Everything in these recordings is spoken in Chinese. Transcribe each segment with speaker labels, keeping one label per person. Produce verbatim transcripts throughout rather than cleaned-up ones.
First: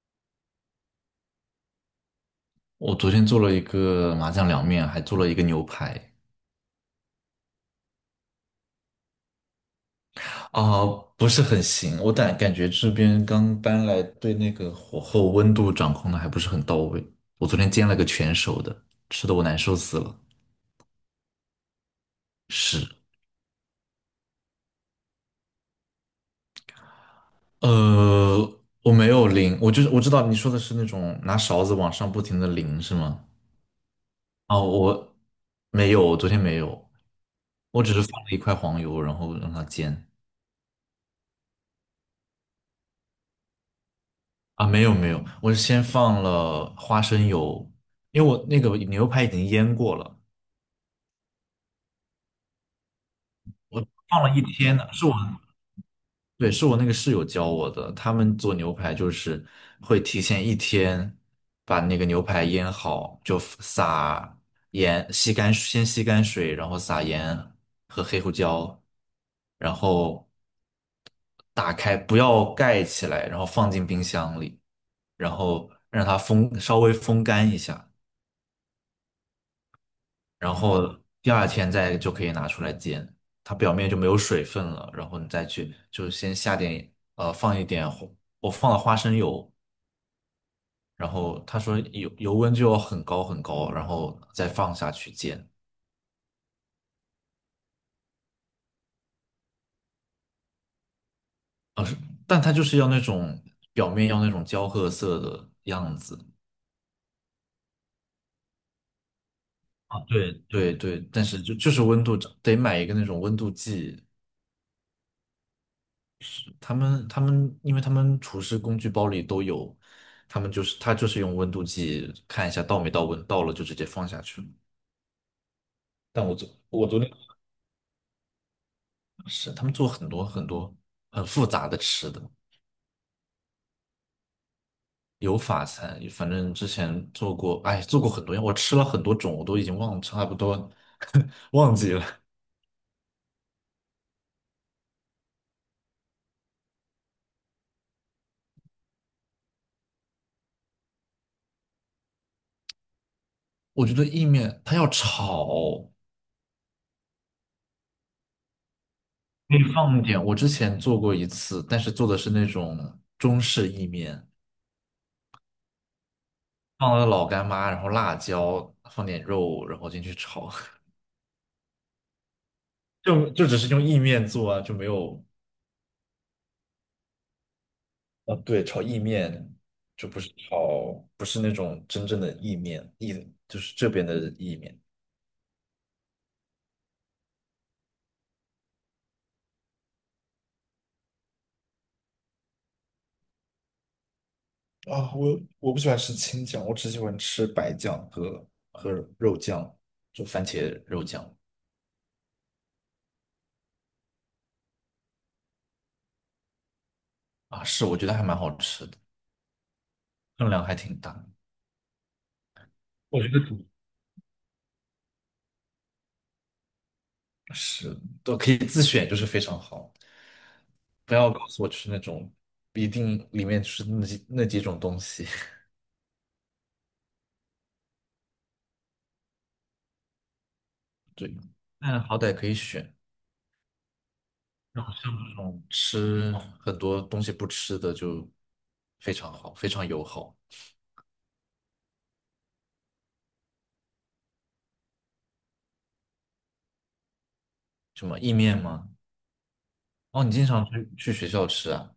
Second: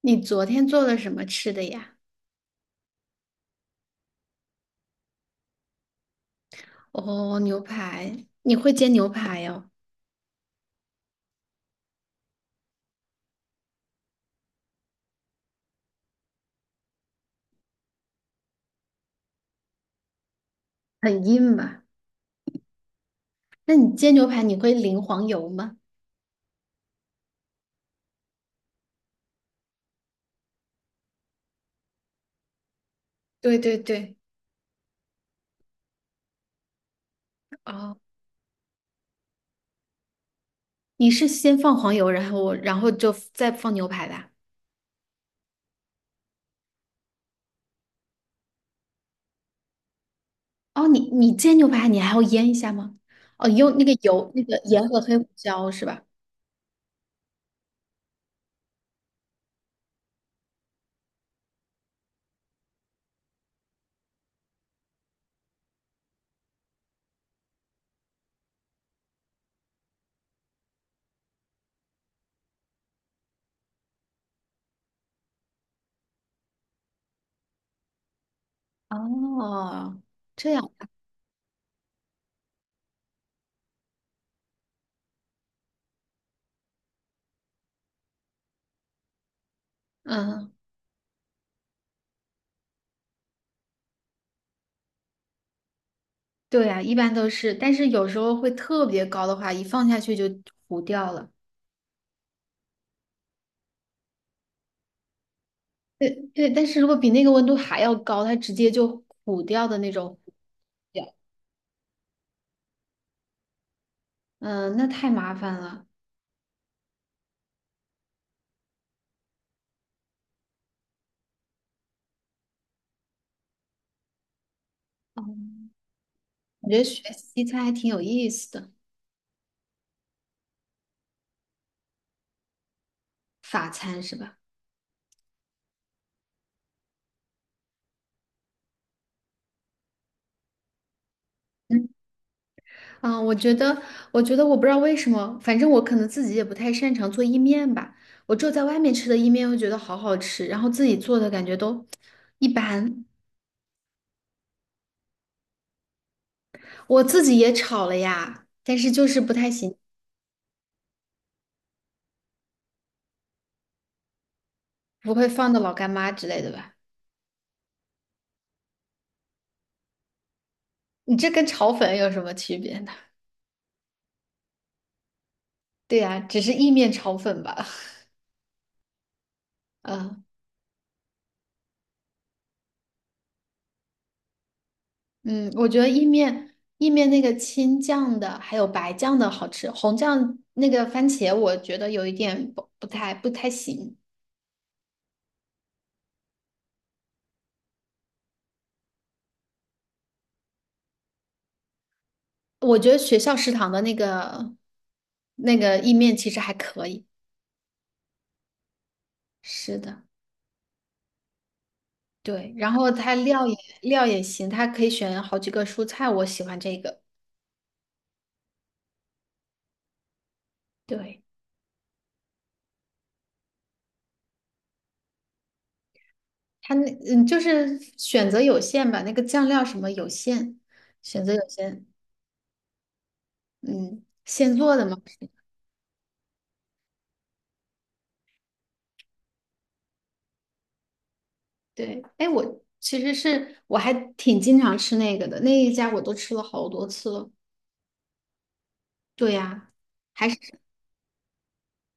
Speaker 1: 你昨天做了什么吃的呀？
Speaker 2: 我昨天做了一个麻酱凉面，还做了一个牛排，
Speaker 1: 哦，牛排，你会煎牛排哦。
Speaker 2: 啊、不是很行。我感感觉这边刚搬来，对那个火候温度掌控的还不是很到位。我昨天煎了个全熟的，吃的我难受死了。
Speaker 1: 很硬吧？
Speaker 2: 是，
Speaker 1: 那你煎牛排你会淋黄油吗？
Speaker 2: 呃，我没有淋，我就是我知道你说的是那种拿勺子往上不停的淋是吗？
Speaker 1: 对对对。
Speaker 2: 啊，我没有，我昨天没有，我只
Speaker 1: 哦，
Speaker 2: 是放了一块黄油，然后让它煎。
Speaker 1: 你是先放黄油，然后我，然后就再放牛排的啊？
Speaker 2: 啊，没有没有，我是先放了花生油，因为我那个牛排已经腌过了，
Speaker 1: 哦，你你煎牛排你还要腌一下吗？哦，你用那
Speaker 2: 我
Speaker 1: 个
Speaker 2: 放
Speaker 1: 油，
Speaker 2: 了
Speaker 1: 那
Speaker 2: 一
Speaker 1: 个
Speaker 2: 天
Speaker 1: 盐
Speaker 2: 呢，
Speaker 1: 和
Speaker 2: 是我，
Speaker 1: 黑胡椒是吧？
Speaker 2: 对，是我那个室友教我的，他们做牛排就是会提前一天把那个牛排腌好，就撒盐，吸干，先吸干水，然后撒盐和黑胡椒，然后打开，不要盖起来，然后放进冰箱里，然后让它风，稍微风干一下。
Speaker 1: 哦，这
Speaker 2: 然
Speaker 1: 样。
Speaker 2: 后第二天再就可以拿出来煎，它表面就没有水分了。然后你再去，就先下点呃放一点花我放了花生油，
Speaker 1: 嗯，
Speaker 2: 然后他说油油温就要很高很高，然后再放下去煎，
Speaker 1: 对呀，一般都是，但是有时候会特别高的话，一放下去就糊掉了。
Speaker 2: 但它就是要那种表面要那种焦褐色的样
Speaker 1: 对
Speaker 2: 子。
Speaker 1: 对，但是如果比那个温度还要高，它直接就糊掉的那
Speaker 2: 啊，
Speaker 1: 种糊
Speaker 2: 对对对，
Speaker 1: 掉。
Speaker 2: 但是就就是温度得买一个那种温度计，
Speaker 1: 嗯，那太麻烦了。
Speaker 2: 他们他们，因为他们厨师工具包里都有，他们就是他就是用温度计看一下到没到温，到了就直接放下去了。
Speaker 1: 嗯，
Speaker 2: 但我昨
Speaker 1: 我觉得
Speaker 2: 我昨天
Speaker 1: 学西餐还挺有意思的。
Speaker 2: 是他们做很多很多很复杂的吃的，
Speaker 1: 法餐是吧？
Speaker 2: 有法餐，反正之前做过，哎，做过很多样，我吃了很多种，我都已经忘差不多 忘
Speaker 1: 嗯。
Speaker 2: 记了。
Speaker 1: 啊，我觉得，我觉得我不知道为什么，反正我可能自己也不太擅长做意面吧。我只有在外面吃的意面会觉得好好吃，然后自己做的感觉都一般。
Speaker 2: 我觉得意面它要炒，
Speaker 1: 我自己也炒了呀，但是就是不太
Speaker 2: 可以
Speaker 1: 行。
Speaker 2: 放一点。我之前做过一次，但是做的是那种中式意面。
Speaker 1: 不会放的老干妈之类的吧？
Speaker 2: 放了老干妈，然后辣椒，放点肉，然后进去炒，
Speaker 1: 你这跟炒粉有什么区别呢？
Speaker 2: 就就只是用意面做啊，就没有
Speaker 1: 对呀，只是意面炒粉吧。
Speaker 2: 啊，对，炒意面就不
Speaker 1: 嗯。
Speaker 2: 是炒，不是那种真正的意面，意就是这边的意面。
Speaker 1: 嗯，我觉得意面意面那个青酱的还有白酱的好吃，红酱那个番茄我觉得有一点不不太不太行。
Speaker 2: 啊，我我不喜欢吃青酱，我只喜欢吃白酱和和肉酱，就番茄肉酱。
Speaker 1: 我觉得学校食堂的那个那个意面其实还可以。
Speaker 2: 啊，是我觉得还蛮好吃的，
Speaker 1: 是的。
Speaker 2: 分量还挺大，
Speaker 1: 对，然后它
Speaker 2: 我觉得
Speaker 1: 料也
Speaker 2: 主
Speaker 1: 料也行，它可以选好几个蔬菜，我喜欢这个。
Speaker 2: 是都可以自选，就是非常好。不
Speaker 1: 对。
Speaker 2: 要告诉我吃那种一定里面吃那几那几种东西。
Speaker 1: 它那嗯，就是选择有限吧，那个酱料什么有限，选择
Speaker 2: 对，
Speaker 1: 有限。
Speaker 2: 但好歹可以选，
Speaker 1: 嗯，现做
Speaker 2: 然
Speaker 1: 的
Speaker 2: 后
Speaker 1: 嘛。
Speaker 2: 像这种吃很多东西不吃的就非常好，非常友好。
Speaker 1: 对。哎，我其实是我还挺经常吃那个的，那一家我都吃了好多次了。
Speaker 2: 什么意面吗？
Speaker 1: 对呀。
Speaker 2: 哦，
Speaker 1: 还
Speaker 2: 你经
Speaker 1: 是
Speaker 2: 常去去学校吃啊？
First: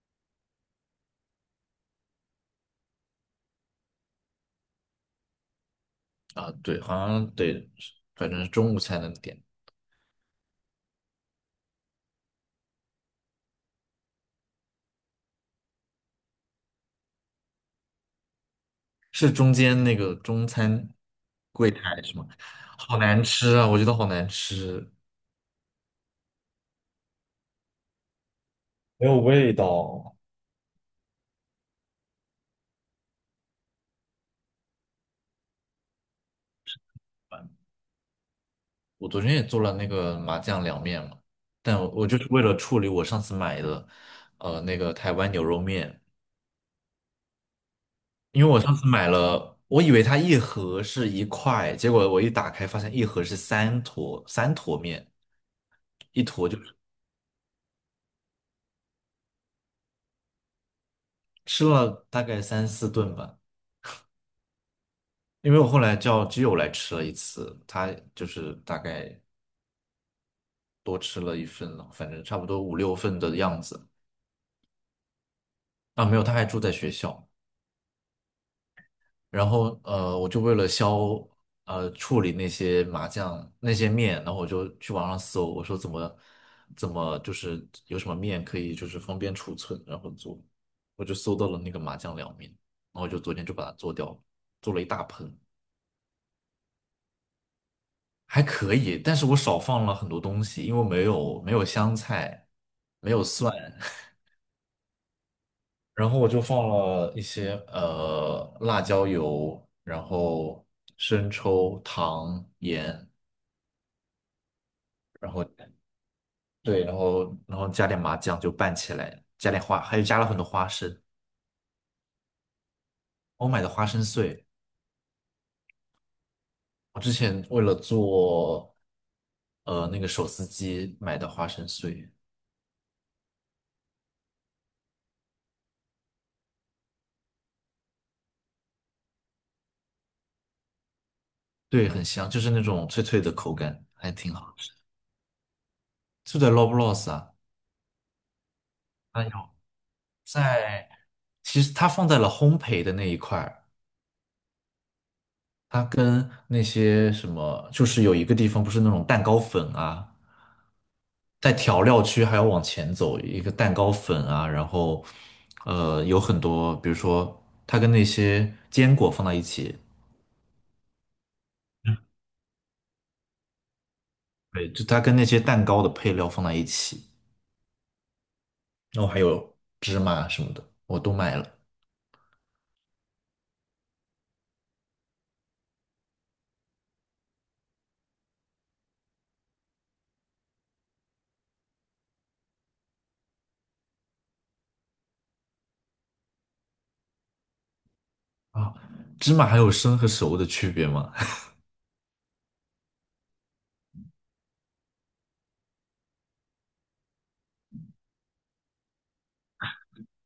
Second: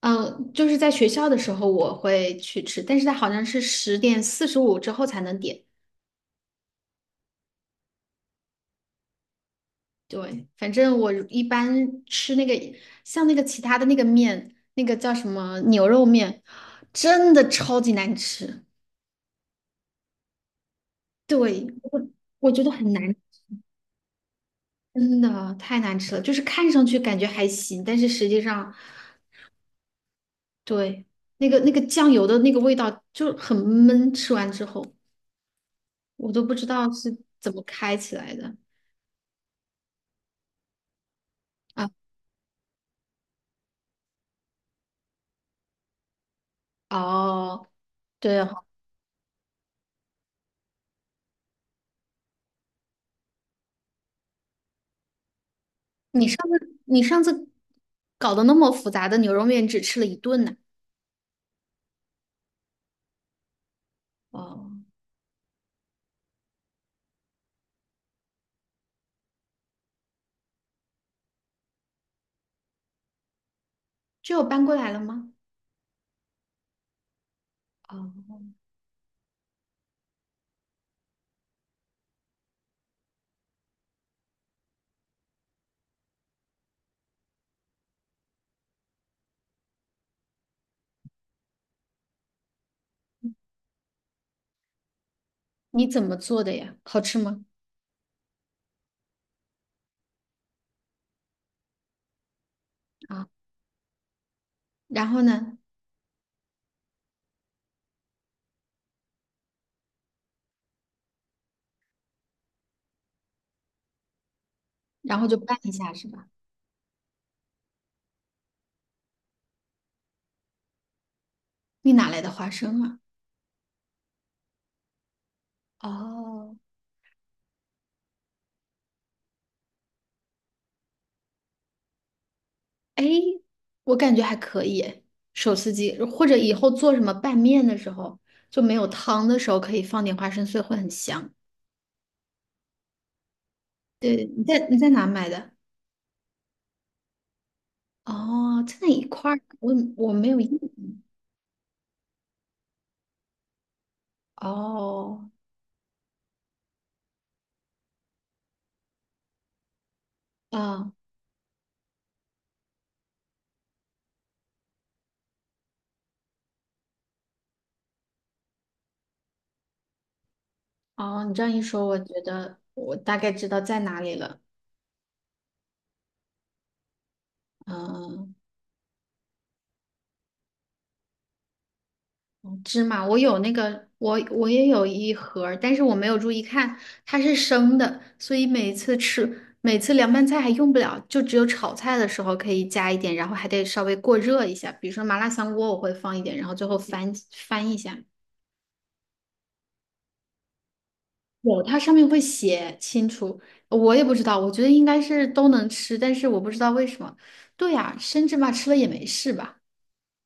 Speaker 1: 嗯、呃就是在学校的时候我会去吃，但是它好像是十点四十五之后才能点。
Speaker 2: 啊，对，好像得，反正是中午才能点，
Speaker 1: 对，反正我一般吃那个，像那个其他的那个面，那个叫什么牛肉面，真的超级难吃。
Speaker 2: 是中间那个中餐
Speaker 1: 对，
Speaker 2: 柜台
Speaker 1: 我
Speaker 2: 是吗？
Speaker 1: 我觉得很
Speaker 2: 好
Speaker 1: 难。
Speaker 2: 难吃啊，我觉得好难吃，
Speaker 1: 真的太难吃了。就是看上去感觉还行，但是实际上。
Speaker 2: 没有味道。
Speaker 1: 对。那个那个酱油的那个味道就很闷，吃完之后我都不知道是怎么开起来的。
Speaker 2: 我昨天也做了那个麻酱凉面嘛，但
Speaker 1: 啊。
Speaker 2: 我我就是为了处理我上次买的，呃，那个台湾牛肉面，
Speaker 1: 哦，对
Speaker 2: 因为我
Speaker 1: 哦。
Speaker 2: 上次买了，我以为它一盒是一块，结果我一打开发现一盒是三坨，三坨面，一
Speaker 1: 你上
Speaker 2: 坨就
Speaker 1: 次你上次搞得那么复杂的牛肉面只吃了一顿呢。
Speaker 2: 吃了大概三四顿吧。
Speaker 1: 哦，
Speaker 2: 因为我后来叫基友来吃了一次，他就是大概多吃了一份了，反正差不多五六份的样子。
Speaker 1: 就有搬过来了吗？
Speaker 2: 啊，没有，他还住在学校。
Speaker 1: 哦，
Speaker 2: 然后呃，我就为了消呃处理那些麻酱那些面，然后我就去网上搜，我说怎么怎么就是有什么面可以就是方便储存，然后做，我就搜到了那个麻酱凉面，然后就昨天就把它做掉了，做了一大盆，
Speaker 1: 你怎么做的呀？好吃吗？
Speaker 2: 还可以，但是我少放了很多东西，因为没有没有香菜，没有
Speaker 1: 啊，
Speaker 2: 蒜，
Speaker 1: 然后呢？
Speaker 2: 然后我就放了一些呃辣椒油，然后生抽、糖、盐。
Speaker 1: 然后
Speaker 2: 然
Speaker 1: 就
Speaker 2: 后
Speaker 1: 拌一下是吧？
Speaker 2: 对，然后然后加点麻酱就拌起来，加点花，还有加了很多花生，
Speaker 1: 你哪来的花生啊？
Speaker 2: 我买的花生碎，
Speaker 1: 哦。
Speaker 2: 我之前为了做呃那个手撕鸡买的花生碎，
Speaker 1: 哎，我感觉还可以诶。手撕鸡，或者以后做什么拌面的时候，就没有汤的时候，可以放点花生碎，会很香。
Speaker 2: 对，很香，就是那种脆脆的口感，还
Speaker 1: 对，
Speaker 2: 挺
Speaker 1: 你
Speaker 2: 好
Speaker 1: 在
Speaker 2: 吃。
Speaker 1: 你在哪买的？
Speaker 2: 就在 Loblaws 啊，
Speaker 1: 哦，在那一
Speaker 2: 它
Speaker 1: 块
Speaker 2: 有
Speaker 1: 儿，我我没有印象。
Speaker 2: 在，其实它放在了烘焙的那一块儿，
Speaker 1: 哦。
Speaker 2: 它跟那些什么，就是有一个地方不是那种蛋糕粉啊。
Speaker 1: 啊。
Speaker 2: 在调料区还要往前走，一个蛋糕粉啊，然后呃有很多，比如说它跟那些坚果放在一起，
Speaker 1: 哦，你这样一说，我觉得我大概知道在哪里了。
Speaker 2: 对，就它跟那些蛋糕的配料放在一起，
Speaker 1: 嗯。
Speaker 2: 然后还有芝麻什么的，我都买了。
Speaker 1: 芝麻，我有那个，我我也有一盒儿但是我没有注意看。它是生的，所以每次吃，每次凉拌菜还用不了，就只有炒菜的时候可以加一点，然后还得稍微过热一下。比如说麻辣香锅，我会放一点，然后最后翻翻一下。
Speaker 2: 啊，芝麻还有生和熟的区别吗？
Speaker 1: 有，它上面会写清楚。我也不知道，我觉得应该是都能吃，但是我不知道为什么。对呀，生芝麻吃了也没事吧。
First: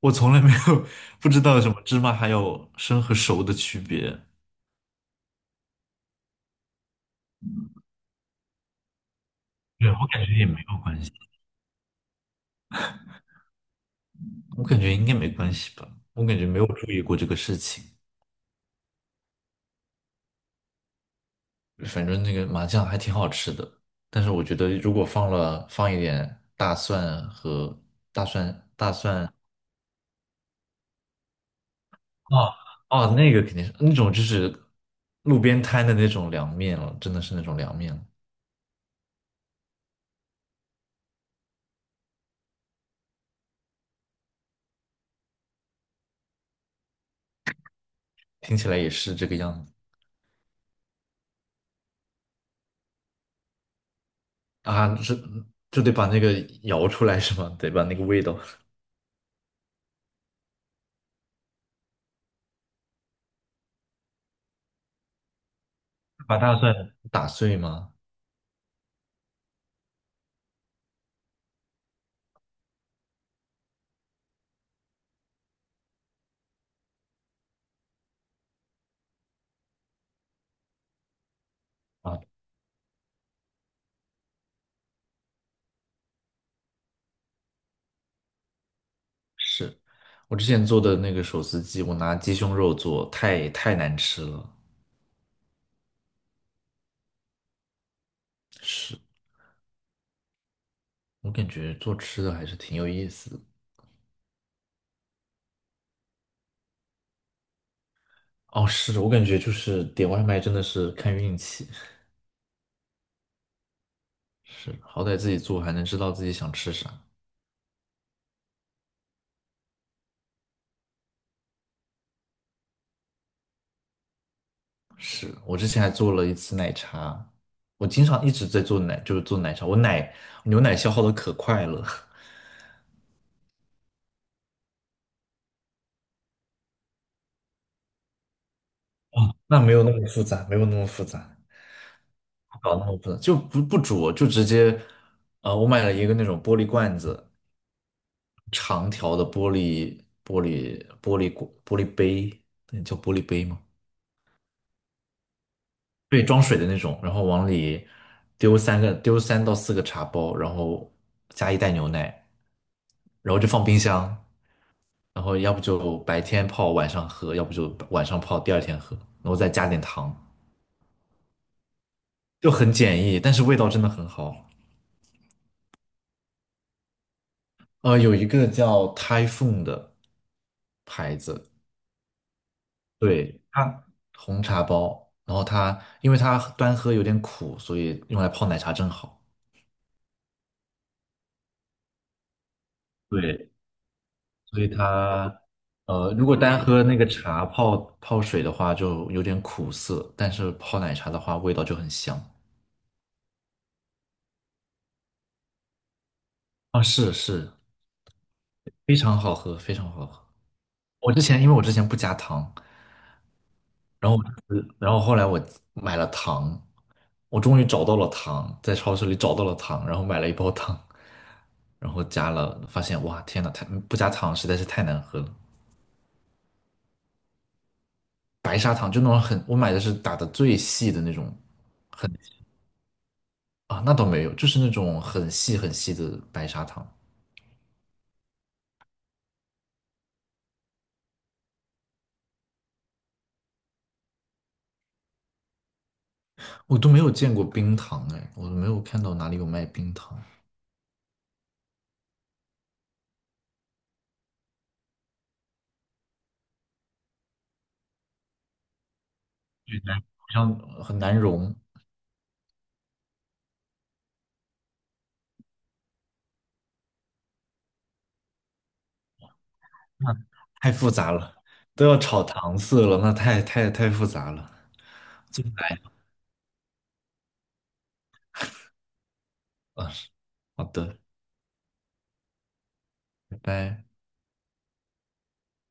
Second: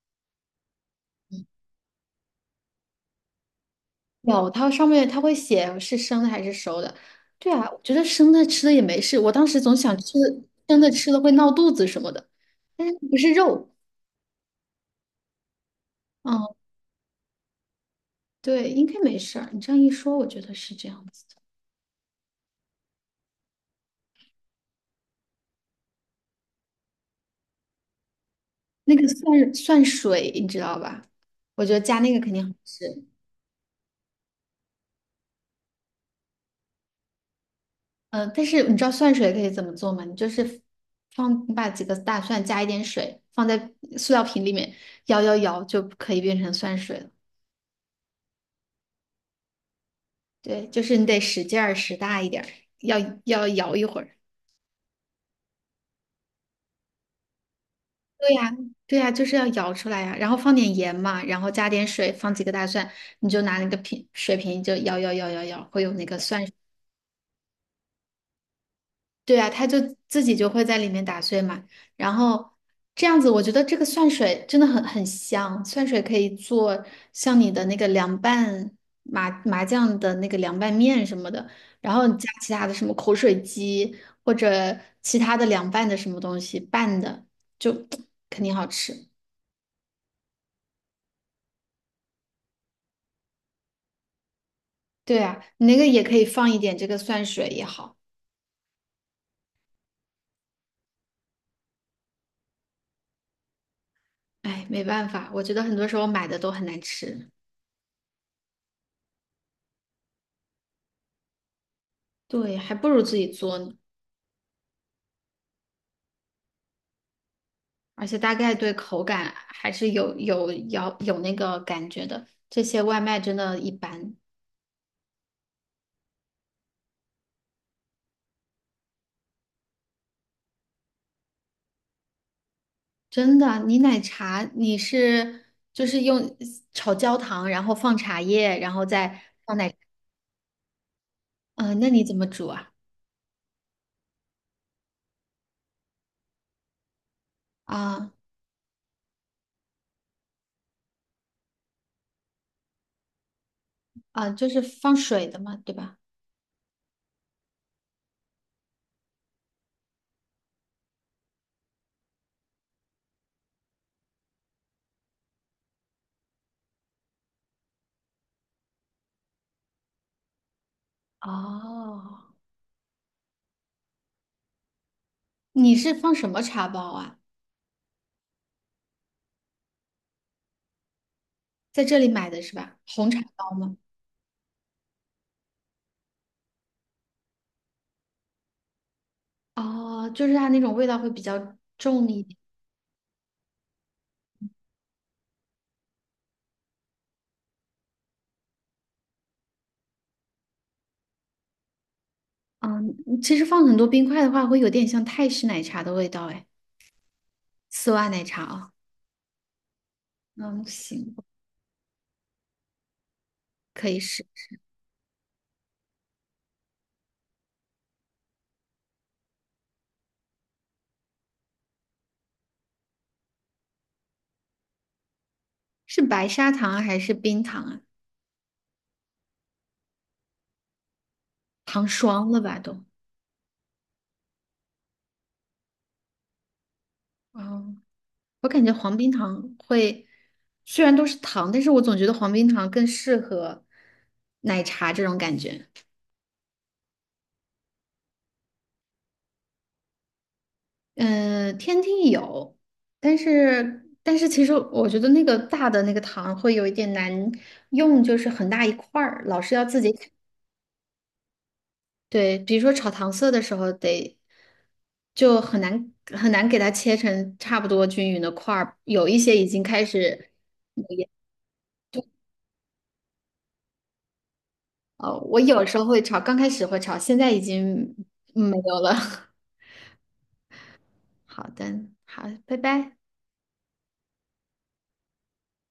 Speaker 2: 我从来没有不知道什么芝麻还有生和熟的区别。
Speaker 1: 有，它上面它会写是生的还是熟的。对啊，我觉得生的吃了也没事。我当时总
Speaker 2: 对，
Speaker 1: 想
Speaker 2: 我
Speaker 1: 吃
Speaker 2: 感觉也没有
Speaker 1: 生的
Speaker 2: 关
Speaker 1: 吃
Speaker 2: 系，
Speaker 1: 了会闹肚子什么的，但是不是肉。
Speaker 2: 我感觉应该没关系吧，我感觉
Speaker 1: 嗯。
Speaker 2: 没有注意过这个事情。
Speaker 1: 对，应该没事儿。你这样一说，我觉得是这样子的。
Speaker 2: 反正那个麻酱还挺好吃的，但是我觉得如果放了放一点大蒜和大蒜大
Speaker 1: 那个
Speaker 2: 蒜
Speaker 1: 蒜蒜水，你知道吧？我觉得加那个肯定好
Speaker 2: 哦
Speaker 1: 吃。
Speaker 2: 哦，那个肯定是那种就是路边摊的那种凉面了，真的是那种凉面了，
Speaker 1: 嗯、但是你知道蒜水可以怎么做吗？你就是放，你把几个大蒜加一点水，放在塑料瓶里面摇摇摇，就可以变成蒜水了。
Speaker 2: 听起来也是这个样子。
Speaker 1: 对，就是你得使劲儿使大一点儿，要要摇一会儿。
Speaker 2: 啊，是就得把那个摇出来是吗？得把那个味
Speaker 1: 对
Speaker 2: 道
Speaker 1: 呀，对呀，就是要摇出来呀，然后放点盐嘛，然后加点水，放几个大蒜，你就拿那个瓶水瓶就摇摇摇摇摇，会有那个
Speaker 2: 把
Speaker 1: 蒜。
Speaker 2: 大蒜打碎吗？
Speaker 1: 对啊，它就自己就会在里面打碎嘛。然后这样子，我觉得这个蒜水真的很很香，蒜水可以做像你的那个凉拌麻麻酱的那个凉拌面什么的，然后
Speaker 2: 啊，
Speaker 1: 加其他的什么口水鸡或者其他的凉拌的什么东西拌的，就 肯定好吃。
Speaker 2: 是我之前做的那个手撕鸡，我拿鸡胸肉做，太太难吃了，
Speaker 1: 对啊，你那个也可以放一点这个蒜水也好。
Speaker 2: 是。我感觉做吃的还是挺有意思的。
Speaker 1: 哎，没办法，我觉得很多时候买的都很难吃。
Speaker 2: 哦，是我感觉就是点外卖真的是看运气，
Speaker 1: 对，还不如自己做呢。
Speaker 2: 是，好歹自己做还能知道自己想吃啥。
Speaker 1: 而且大概对口感还是有有要有那个感觉的。这些外卖真的一般。
Speaker 2: 是，我之前还做了一次奶茶，我经常一直在做奶，就是做奶茶，我奶牛奶消耗的可快了，
Speaker 1: 真的。你奶茶你是就是用炒焦糖，然后放茶叶，然后再 放
Speaker 2: 那没
Speaker 1: 奶？
Speaker 2: 有那么复杂，没有那么复杂，
Speaker 1: 嗯、那你怎么煮
Speaker 2: 不
Speaker 1: 啊？
Speaker 2: 搞那么复杂，就不不煮，就直接，呃，我买了一个那种玻璃罐子，
Speaker 1: 啊。
Speaker 2: 长条的玻璃玻璃玻璃玻璃杯，那叫玻璃杯吗？
Speaker 1: 啊，就是放水的嘛，对吧？
Speaker 2: 对，装水的那种，然后往里丢三个，丢三到四个茶包，然后加一袋牛奶，然后就放冰箱，然后要不就白天泡晚上喝，要不就晚上泡第二天喝，然后再加点糖，
Speaker 1: 哦，
Speaker 2: 就很简易，但是味道真的很好。
Speaker 1: 你是放什么茶包啊？
Speaker 2: 呃，有一个叫 Typhoon 的牌子，
Speaker 1: 在这里买的是吧？红茶
Speaker 2: 对，
Speaker 1: 包吗？
Speaker 2: 它红茶包，然后它因为它端喝有点苦，所以用来泡奶茶正好。
Speaker 1: 哦，就是它那种味道会比较重一点。
Speaker 2: 对，所以它呃，如果单喝那个茶泡泡水的话，就有点苦涩，但是泡奶茶的话，味道就很香。
Speaker 1: 嗯，其实放很多冰块的话，会有点像泰式奶茶的味道，哎。
Speaker 2: 啊，是是，
Speaker 1: 丝袜奶茶哦。
Speaker 2: 非常好喝，非常好喝。
Speaker 1: 嗯，
Speaker 2: 我
Speaker 1: 行，
Speaker 2: 之前因为我之前不加糖，
Speaker 1: 可以
Speaker 2: 然后
Speaker 1: 试。
Speaker 2: 我然后后来我买了糖，我终于找到了糖，在超市里找到了糖，然后买了一包糖，然后加了，发现哇，天呐，太不加糖实在是太难喝了。
Speaker 1: 是白砂糖啊还是冰糖啊？
Speaker 2: 白砂糖就那种很，我买的是打的最细的那种，
Speaker 1: 糖
Speaker 2: 很。
Speaker 1: 霜了吧都？
Speaker 2: 啊，那倒没有，就是那种很细很细的白砂糖，
Speaker 1: 哦，我感觉黄冰糖会，虽然都是糖，但是我总觉得黄冰糖更适合奶茶这种感觉。
Speaker 2: 我都没有见过冰糖哎，我都没有看到哪里有卖冰糖，
Speaker 1: 嗯、天梯有，但是但是其实我觉得那个大的那个糖会有一点难用，就是很大一块儿，老是要自
Speaker 2: 对
Speaker 1: 己
Speaker 2: 难好像呃很难融，
Speaker 1: 对，比如说炒糖色的时候得，就很难很难给它切成差不多均匀的块儿，有一些已经开
Speaker 2: 那
Speaker 1: 始
Speaker 2: 太
Speaker 1: 没
Speaker 2: 复杂了，都要炒糖色了，那太太太复杂了，
Speaker 1: 呃我
Speaker 2: 做不
Speaker 1: 有时
Speaker 2: 来。
Speaker 1: 候会炒，刚开始会炒，现在已经没有了。
Speaker 2: 啊，好的，
Speaker 1: 好的，好，拜拜。
Speaker 2: 拜拜。